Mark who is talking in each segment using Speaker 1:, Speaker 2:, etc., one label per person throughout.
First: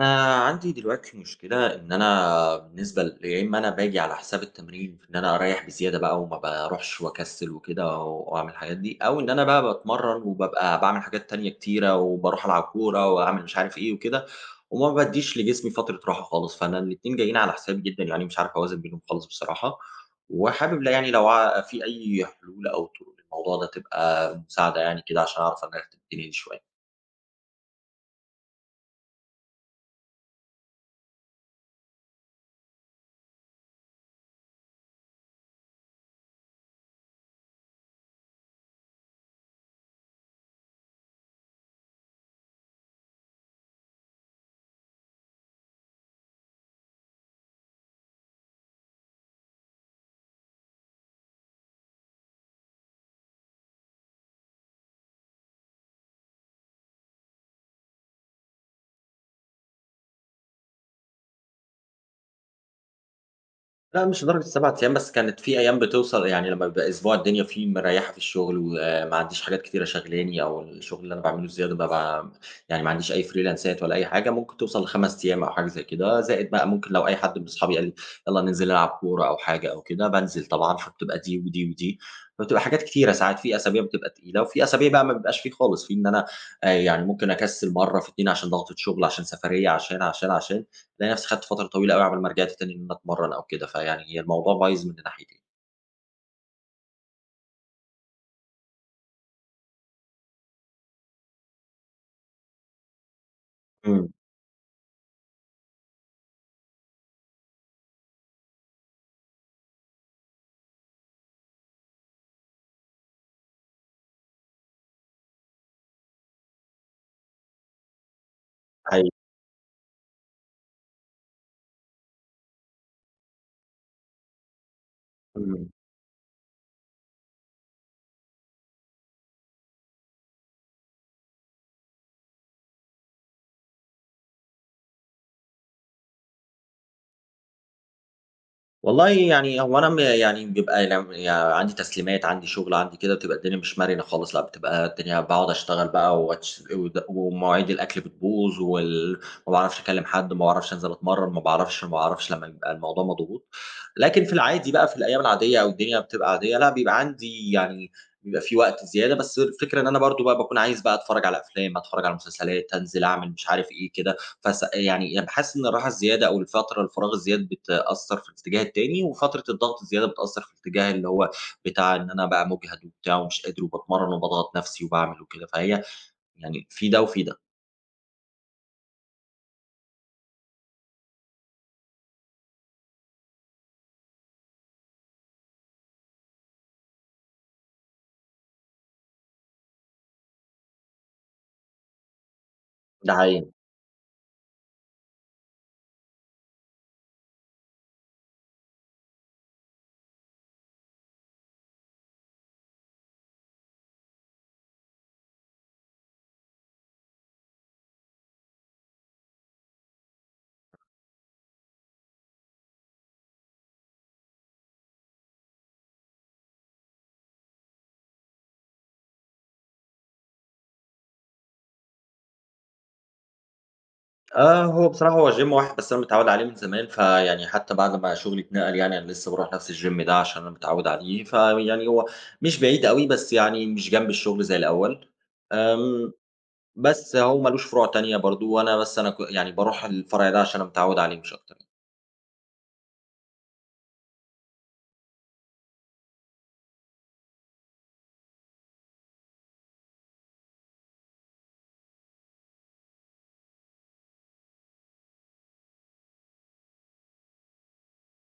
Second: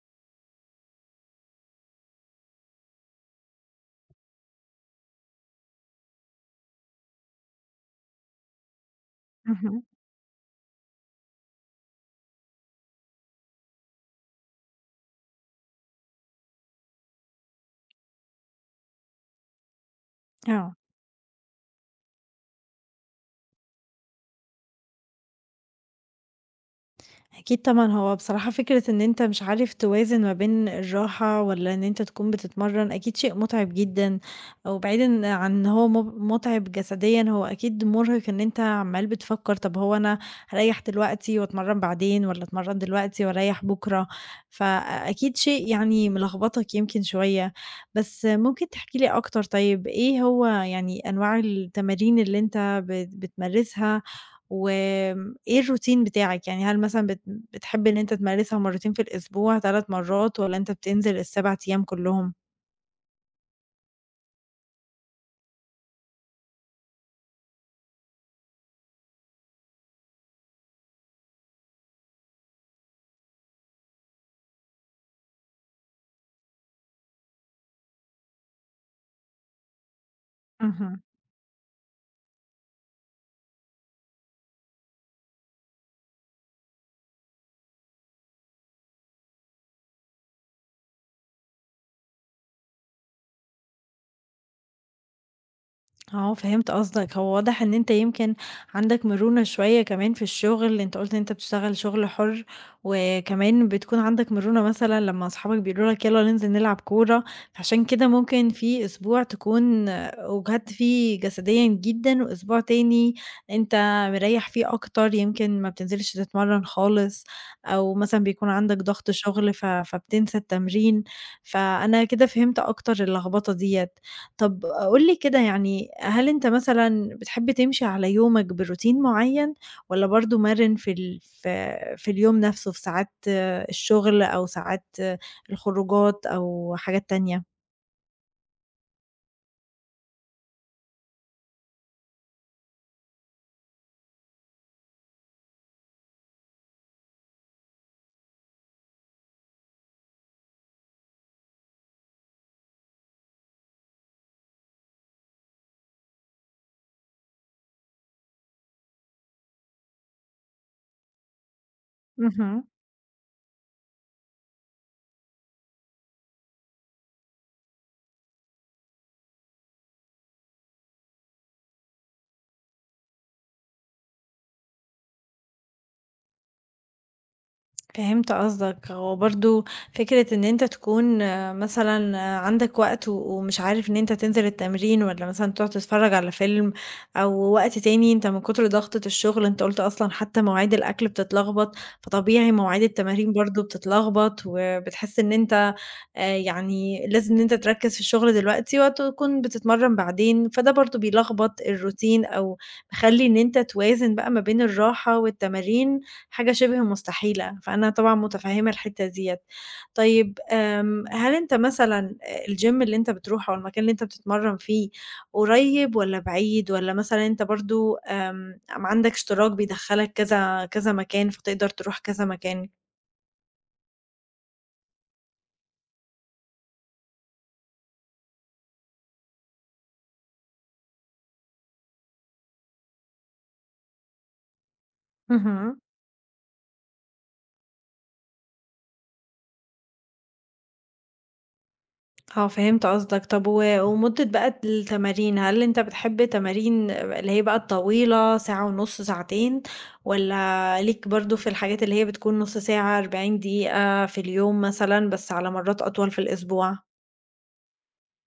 Speaker 1: أنا عندي دلوقتي مشكلة إن أنا بالنسبة ل يا إما أنا باجي على حساب التمرين في إن أنا أريّح بزيادة بقى وما باروحش وأكسل وكده وأعمل الحاجات دي، أو إن أنا بقى
Speaker 2: اهم،
Speaker 1: باتمرّن وبابقى باعمل حاجات تانية كتيرة وباروح ألعب كورة وأعمل مش عارف إيه وكده، وما بادّيش لجسمي فترة راحة خالص، فأنا الاتنين جايين على حسابي جدًا، يعني مش عارف أوازن بينهم خالص بصراحة،
Speaker 2: آه،
Speaker 1: وحابب لا يعني لو في أي حلول أو طرق للموضوع ده تبقى مساعدة يعني كده عشان أعرف أرتّب الدنيا دي شوية.
Speaker 2: أكيد طبعًا. هو بصراحة فكرة إن أنت مش عارف توازن ما بين الراحة والّا إن أنت تكون بتتمرّن، أكيد شيء مُتعب جدًا. وبعيدًا عن إن هو مُتعب جسديًا، هو أكيد مُرهق إن أنت عمّال بتفكّر طب هو أنا هاريّح دلوقتي وأتمرّن بعدين والّا أتمرّن دلوقتي وأريّح بُكرة. فأكيد شيء يعني ملخبطك يمكن شوية. بس ممكن تحكي لي أكتر. طيب إيه هو يعني أنواع التمارين اللي أنت بتمارسها، و إيه الروتين بتاعِك؟ يعني هل مثلًا بتحبّي إن أنت تمارسها مرّتين في الأسبوع، 3 مرّات، والّا أنت بتنزل ال7 أيام كلّهم؟
Speaker 1: لأ مش لدرجة 7 أيام، بس كانت في أيام بتوصل، يعني لمّا بيبقى أسبوع الدنيا فيه مريّحة في الشغل وما عنديش حاجات كتيرة شاغلاني أو الشغل اللي أنا باعمله الزيادة ده، ب يعني ما عنديش أي فريلانسات ولا أي حاجة، ممكن توصل ل5 أيام أو حاجة زي كده، زائد بقى ممكن لو أي حد من صحابي قال لي يالّا ننزل نلعب كورة أو حاجة أو كده، بانزل طبعًا،
Speaker 2: اهم.
Speaker 1: فبتبقى دي ودي ودي، فبتبقى حاجات كتيرة. ساعات في أسابيع بتبقى تقيلة وفي أسابيع بقى ما بيبقاش في خالص، في إن أنا يعني ممكن أكسل مرّة في 2 عشان ضغطة شغل، عشان سفرية، عشان، عشان، عشان، ألاقي نفسي خدت فترة طويلة أوي على بال ما رجعت تاني إن أنا أتمرّن أو كده، فيعني هي الموضوع بايظ من ناحيتين.
Speaker 2: آه، فهمت قصدك. هو واضح إن أنت يمكن عندك مرونة شوية كمان في الشغل، أنت قُلت إن أنت بتشتغل شغل حُر، وكمان بتكون
Speaker 1: إمم،
Speaker 2: عندك مرونة مثلًا لمّا أصحابك بيقولوا لك يالّا ننزل نلعب كورة. فعشان كده ممكن في أسبوع تكون أُجهدت فيه جسديًا جدًا، وأسبوع تاني أنت مريّح فيه أكتر، يمكن ما بتنزلش تتمرّن خالص، أو مثلًا بيكون عندك ضغط
Speaker 1: أيوه،
Speaker 2: شغل فبتنسى التمرين. فأنا كده فهمت أكتر اللخبطة ديّة. طب قُل لي كده،
Speaker 1: إمم.
Speaker 2: يعني هل أنت مثلًا بتحب تمشي على يومك بروتين معيّن، والّا برضه مَرِن في ال في في اليوم نَفْسه في ساعات الشغل أو ساعات الخروجات أو حاجات تانية؟
Speaker 1: والله يعني هو أنا يعني بيبقى لم يعني عندي تسليمات، عندي شغل، عندي كده، بتبقى الدنيا مش مرنة خالص، لأ بتبقى الدنيا باقعد أشتغل بقى وأتش ود ومواعيد الأكل بتبوظ ما باعرفش أكلم حد، ما باعرفش أنزل أتمرّن، ما باعرفش لمّا بيبقى الموضوع مضغوط. لكن في العادي بقى في الأيام العادية أو الدنيا بتبقى عادية، لأ بيبقى عندي يعني بيبقى في وقت زيادة، بس الفكرة إن أنا برضه بقى باكون عايز بقى أتفرّج على أفلام، أتفرّج على
Speaker 2: اهم.
Speaker 1: مسلسلات، أنزل أعمل مش عارف إيه كده. يعني باحس إن الراحة الزيادة أو الفراغ الزياد بتأثّر في الاتجاه التاني، وفترة الضغط الزيادة بتأثّر في الاتجاه اللي هو بتاع إن أنا بقى مُجهد وبتاع ومش قادر وباتمرّن وباضغط نَفْسي وباعمل وكده، فهي يعني في ده وفي ده،
Speaker 2: فهمت قصدك. وبرضو فكرة ان انت تكون مثلا عندك وقت ومش عارف ان انت تنزل التمرين ولا مثلا تقعد تتفرج على فيلم، او وقت تاني انت من كتر ضغطة الشغل انت قلت اصلا حتى مواعيد الاكل بتتلخبط، فطبيعي مواعيد
Speaker 1: ده
Speaker 2: التمارين
Speaker 1: حقيقي.
Speaker 2: برضو بتتلخبط، وبتحس ان انت يعني لازم ان انت تركز في الشغل دلوقتي وتكون بتتمرن بعدين، فده برضو بيلخبط الروتين، او مخلي ان انت توازن بقى ما بين الراحة والتمارين حاجة شِبه مستحيلة. فأنا طبعًا مُتفهِّمة الحتّة ديّة. طيب هل أنت مثلًا الgym اللي أنت بتروحه أو المكان اللي أنت بتتمرّن فيه قريّب والّا بعيد، والّا مثلًا أنت برضه، آمم، م عندك اشتراك بيدخّلك كذا كذا مكان فتقدر تروح كذا مكان؟
Speaker 1: آه، هو بصراحة هو gym واحد بس أنا متعوّد عليه من زمان، فيعني حتى بعد ما شُغلي اتنقل، يعني أنا لسه باروح نَفْس الgym ده عشان أنا متعوّد عليه، فيعني هو مش بعيد أوي، بس يعني مش جنب الشُغل زي الأول.
Speaker 2: اهم.
Speaker 1: آمم، بس هو ما لوش فروع تانية برضه، وأنا بس أنا ك يعني باروح الفرع ده عشان أنا متعوّد عليه مش أكتر.
Speaker 2: آه، فهمت قصدك. طب ومدة بقى التمارين، هل أنت بتحب تمارين اللي هي بقى الطويلة، ساعة ونُص، ساعتين، والّا ليك برضه في الحاجات اللي هي بتكون نُص ساعة، 40 دقيقة في اليوم مثلًا، بس على مرات أطول في الأسبوع؟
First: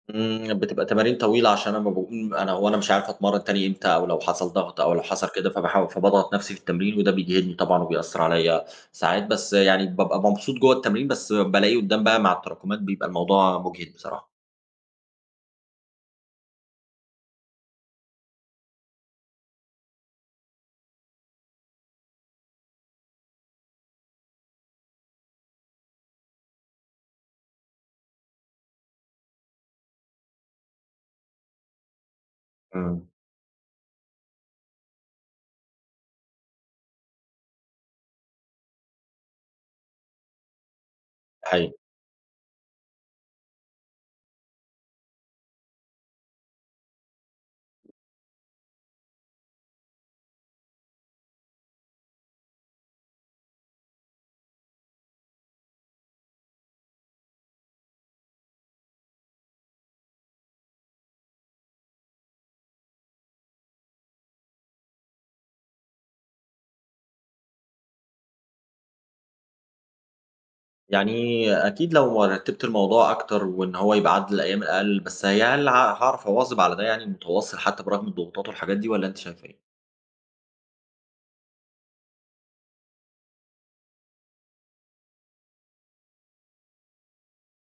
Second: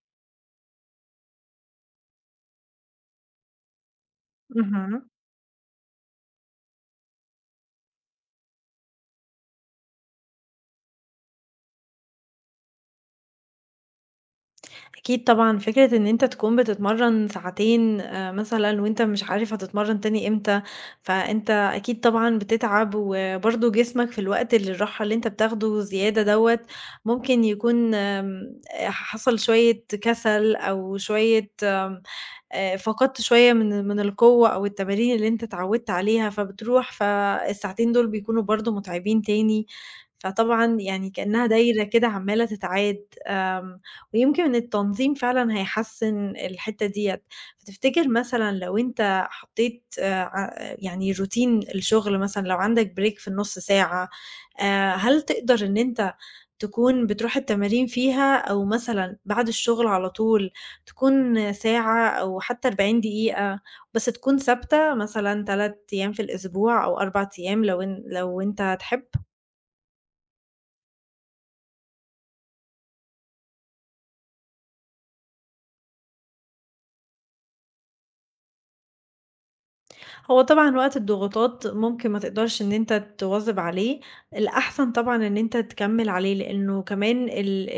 Speaker 1: إمم، بتبقى تمارين طويلة عشان أنا ما باقوم، أنا هو أنا مش عارف أتمرّن تاني إمتى أو لو حصل ضغط أو لو
Speaker 2: اهم.
Speaker 1: حصل كده، فباضغط نفسي في التمرين وده بيجهدني طبعًا وبيأثّر عليّا ساعات، بس يعني بابقى مبسوط جوّه التمرين، بس بالاقي قدّام بقى مع التراكمات بيبقى الموضوع مُجهِد بصراحة.
Speaker 2: أكيد طبعًا. فكرة إن أنت تكون بتتمرّن ساعتين مثلًا وأنت مش عارف هتتمرّن تاني إمتى، فأنت أكيد طبعًا بتتعب. وبرضه جسمك في الوقت اللي الراحة اللي أنت بتاخده زيادة دوّة، ممكن يكون حصل شوية كسل، أو شوية
Speaker 1: إمم.
Speaker 2: فقدت شوية من القوة أو التمارين اللي أنت اتعودت عليها، فبتروح فالساعتين دول بيكونوا برضه مُتعبين تاني. فطبعًا يعني كأنها
Speaker 1: أيوه.
Speaker 2: دايرة كده عمّالة تتعاد. ويمكن التنظيم فعلًا هيحسّن الحتّة ديّة. فتفتكر مثلًا لو أنت حطيت ع يعني روتين الشغل، مثلًا لو عندك break في النُص ساعة، هل تقدر إن أنت تكون بتروح التمارين فيها، أو مثلًا بعد الشغل على طول تكون ساعة أو حتى 40 دقيقة، بس تكون ثابتة مثلًا 3 أيام في الأسبوع أو 4 أيام، لو لو أنت تحب؟
Speaker 1: يعني أكيد لو رتّبت الموضوع أكتر وإن هو يبقى عدد الأيام أقل، بس هي هل هاعرف أواظب على ده يعني متواصل حتّى برغم الضغوطات والحاجات دي، والّا أنتِ شايفة إيه؟
Speaker 2: هو طبعًا وقت الضغوطات ممكن ما تقدرش إن أنت تواظب عليه، الأحسن طبعًا إن أنت تكمّل عليه، لإنه كمان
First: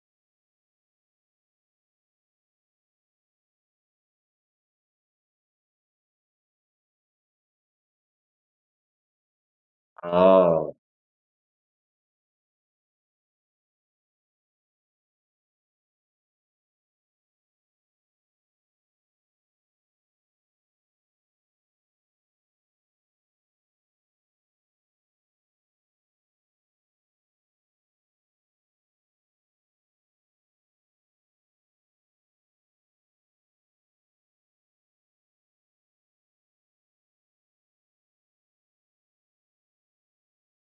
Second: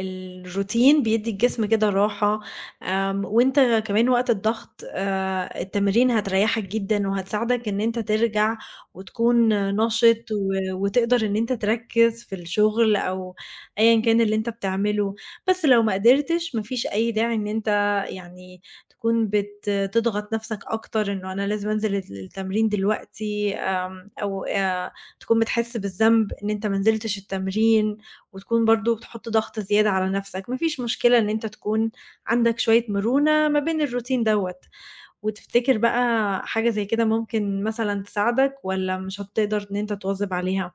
Speaker 2: الروتين بيدّي الجسم كده راحة. وأنت كمان وقت الضغط، التمارين هتريّحك جدًا وهتساعدك إن أنت ترجع وتكون نشط،
Speaker 1: آه.
Speaker 2: وتقدر إن أنت تركّز في الشغل أو أيًا كان اللي أنت بتعمله. بس لو ما قدرتش، ما فيش أي داعي إن أنت يعني تكون تضغط نفسك أكتر إنه أنا لازم أنزل التمرين دلوقتي، أو تكون بتحس بالذنب إن أنت ما نزلتش التمرين، وتكون برضه بتحط ضغط زيادة على نفسك. ما فيش مشكلة إن أنت تكون عندك شوية مرونة ما بين الروتين دوّة. وتفتكر بقى حاجة زي كده ممكن مثلًا تساعدك، والّا مش هتقدر إن أنت تواظب عليها؟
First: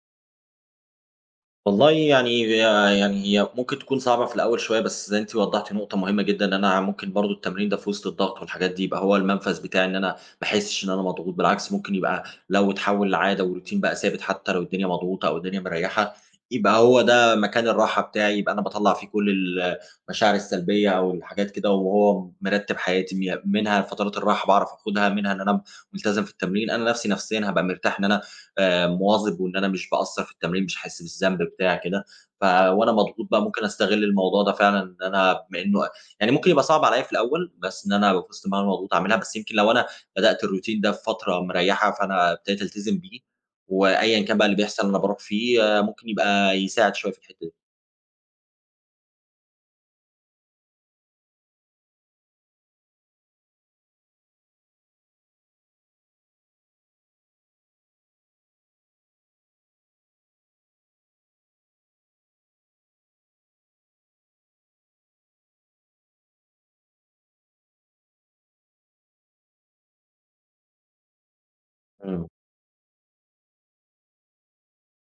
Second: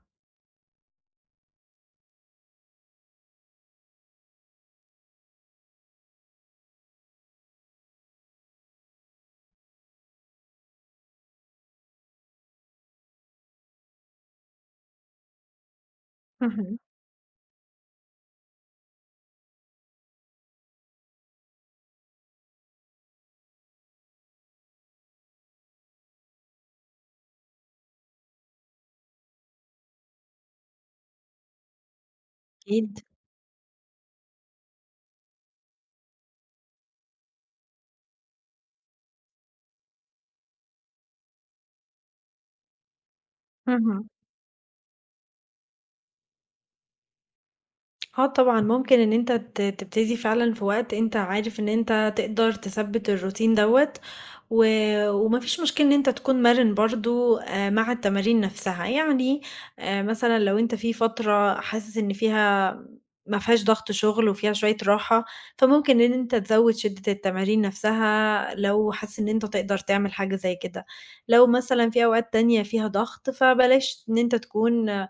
Speaker 1: والله يعني، يعني هي ممكن تكون صعبة في الأول شوية، بس زي أنتِ وضّحتِ نقطة مهمة جدًا، إن أنا ممكن برضه التمرين ده في وسط الضغط والحاجات دي يبقى هو المنفذ بتاعي، إن أنا ما احسّش إن أنا مضغوط، بالعكس ممكن يبقى لو اتحوّل لعادة وروتين بقى ثابت حتى لو الدنيا مضغوطة أو الدنيا مريّحة،
Speaker 2: اهم،
Speaker 1: يبقى هو ده مكان الراحة بتاعي، يبقى أنا باطلّع فيه كل المشاعر السلبية أو الحاجات كده وهو مرتّب حياتي، منها فترات الراحة باعرف آخُدها، منها إن أنا ملتزم في التمرين، أنا نَفْسي نفسيًا هابقى مرتاح إن أنا مواظب وإن أنا مش باقصّر في التمرين، مش حاسس بالذنب بتاع كده، وأنا
Speaker 2: أكيد.
Speaker 1: مضغوط بقى ممكن أستغل الموضوع ده فعلًا إن أنا بما إنه يعني ممكن يبقى صعب عليّا في الأول، بس إن أنا في وسط ما أنا مضغوط أعملها، بس يمكن لو أنا بدأت الروتين ده في فترة مريّحة، فأنا ابتديت ألتزم بيه،
Speaker 2: اهم.
Speaker 1: وأيًا كان بقى اللي بيحصل أنا باروح فيه، آه، ممكن يبقى يساعد شوية في الحتّة دي.
Speaker 2: آه طبعًا، ممكن إن أنت تبتدي فعلًا في وقت أنت عارف إن أنت تقدر تثبّت الروتين دوّة، و وما فيش مشكلة إن أنت تكون مرِن برضه مع التمارين نفسها. يعني مثلًا لو أنت في فترة حاسس إن ما فيهاش ضغط شغل وفيها شوية راحة، فممكن إن أنت تزوّد شِدّة التمارين نفسها، لو حاسس إن أنت تقدر تعمل حاجة زي كده. لو مثلًا في
Speaker 1: إمم.
Speaker 2: أوقات تانية فيها ضغط، فبلاش إن أنت تكون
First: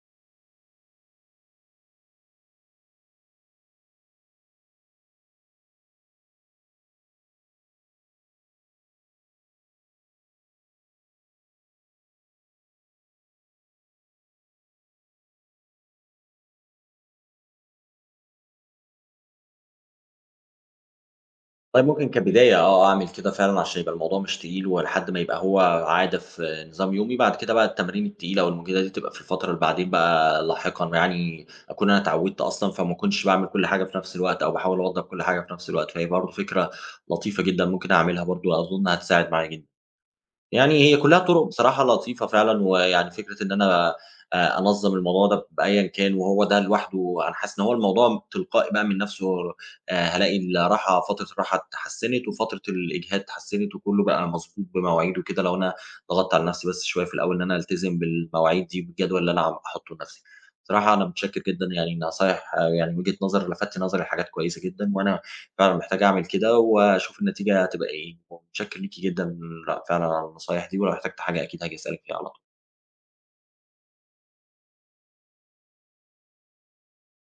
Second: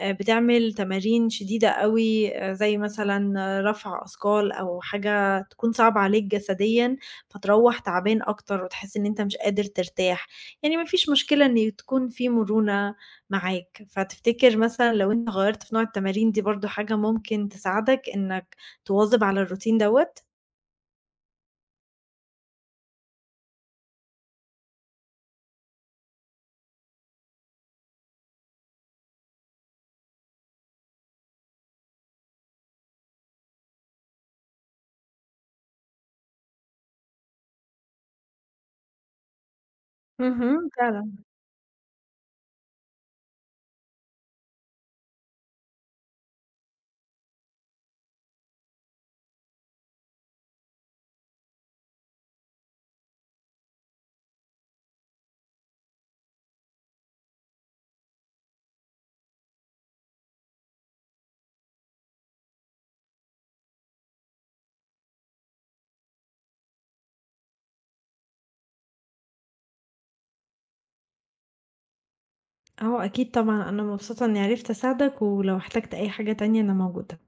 Speaker 2: بتعمل تمارين شديدة أوي، زي مثلًا رفع أثقال أو حاجة تكون صعبة عليك جسديًا، فتروّح تعبان أكتر وتحس إن أنت مش قادر ترتاح. يعني ما فيش مشكلة إن تكون في مرونة معاك. فتفتكر مثلًا لو أنت غيّرت في نوع التمارين دي، برضه حاجة ممكن تساعدك إنك تواظب على الروتين دوّة؟
Speaker 1: والله ممكن كبداية آه، آه، أعمل كده فعلًا عشان يبقى الموضوع مش تقيل، ولحد ما يبقى هو عادة في نظام يومي، بعد كده بقى التمارين التقيلة أو المجهدة دي تبقى في الفترة اللي بعدين بقى لاحقًا، يعني أكون أنا اتعودت أصلًا، فما أكونش باعمل كل حاجة في نفس الوقت، أو باحاول أوضب كل حاجة في نفس الوقت، فهي برضه فكرة لطيفة جدًا ممكن أعملها برضه، أظن هتساعد معايا جدًا. يعني هي
Speaker 2: فعلًا.
Speaker 1: كلّها طُرق بصراحة لطيفة فعلًا، ويعني فكرة إن أنا أنظّم الموضوع ده بأيًا كان وهو ده لوحده، أنا حاسس إن هو الموضوع تلقائي بقى من نَفْسه. هالاقي فترة الراحة اتحسّنت وفترة الإجهاد اتحسّنت وكُلّه بقى مضبوط بمواعيده كده، لو أنا ضغطت على نَفْسي بس شوية في الأول إن أنا ألتزم بالمواعيد دي والجدول اللي أنا أحُطّه لنَفْسي. بصراحة أنا متشكّر جدًا، يعني النصايح آه، يعني وجهة نظر لفتّ نظري لحاجات كويسة جدًا وأنا فعلًا محتاج أعمل كده وأشوف النتيجة هتبقى إيه، ومتشكر ليكِ جدًا، لأ، فعلًا على النصايح دي، ولو احتجت حاجة أكيد هاجي أسألِك فيها على
Speaker 2: آه أكيد طبعًا، أنا مبسوطة إني عرفت أساعدك، ولو احتجت أي حاجة تانية أنا موجودة.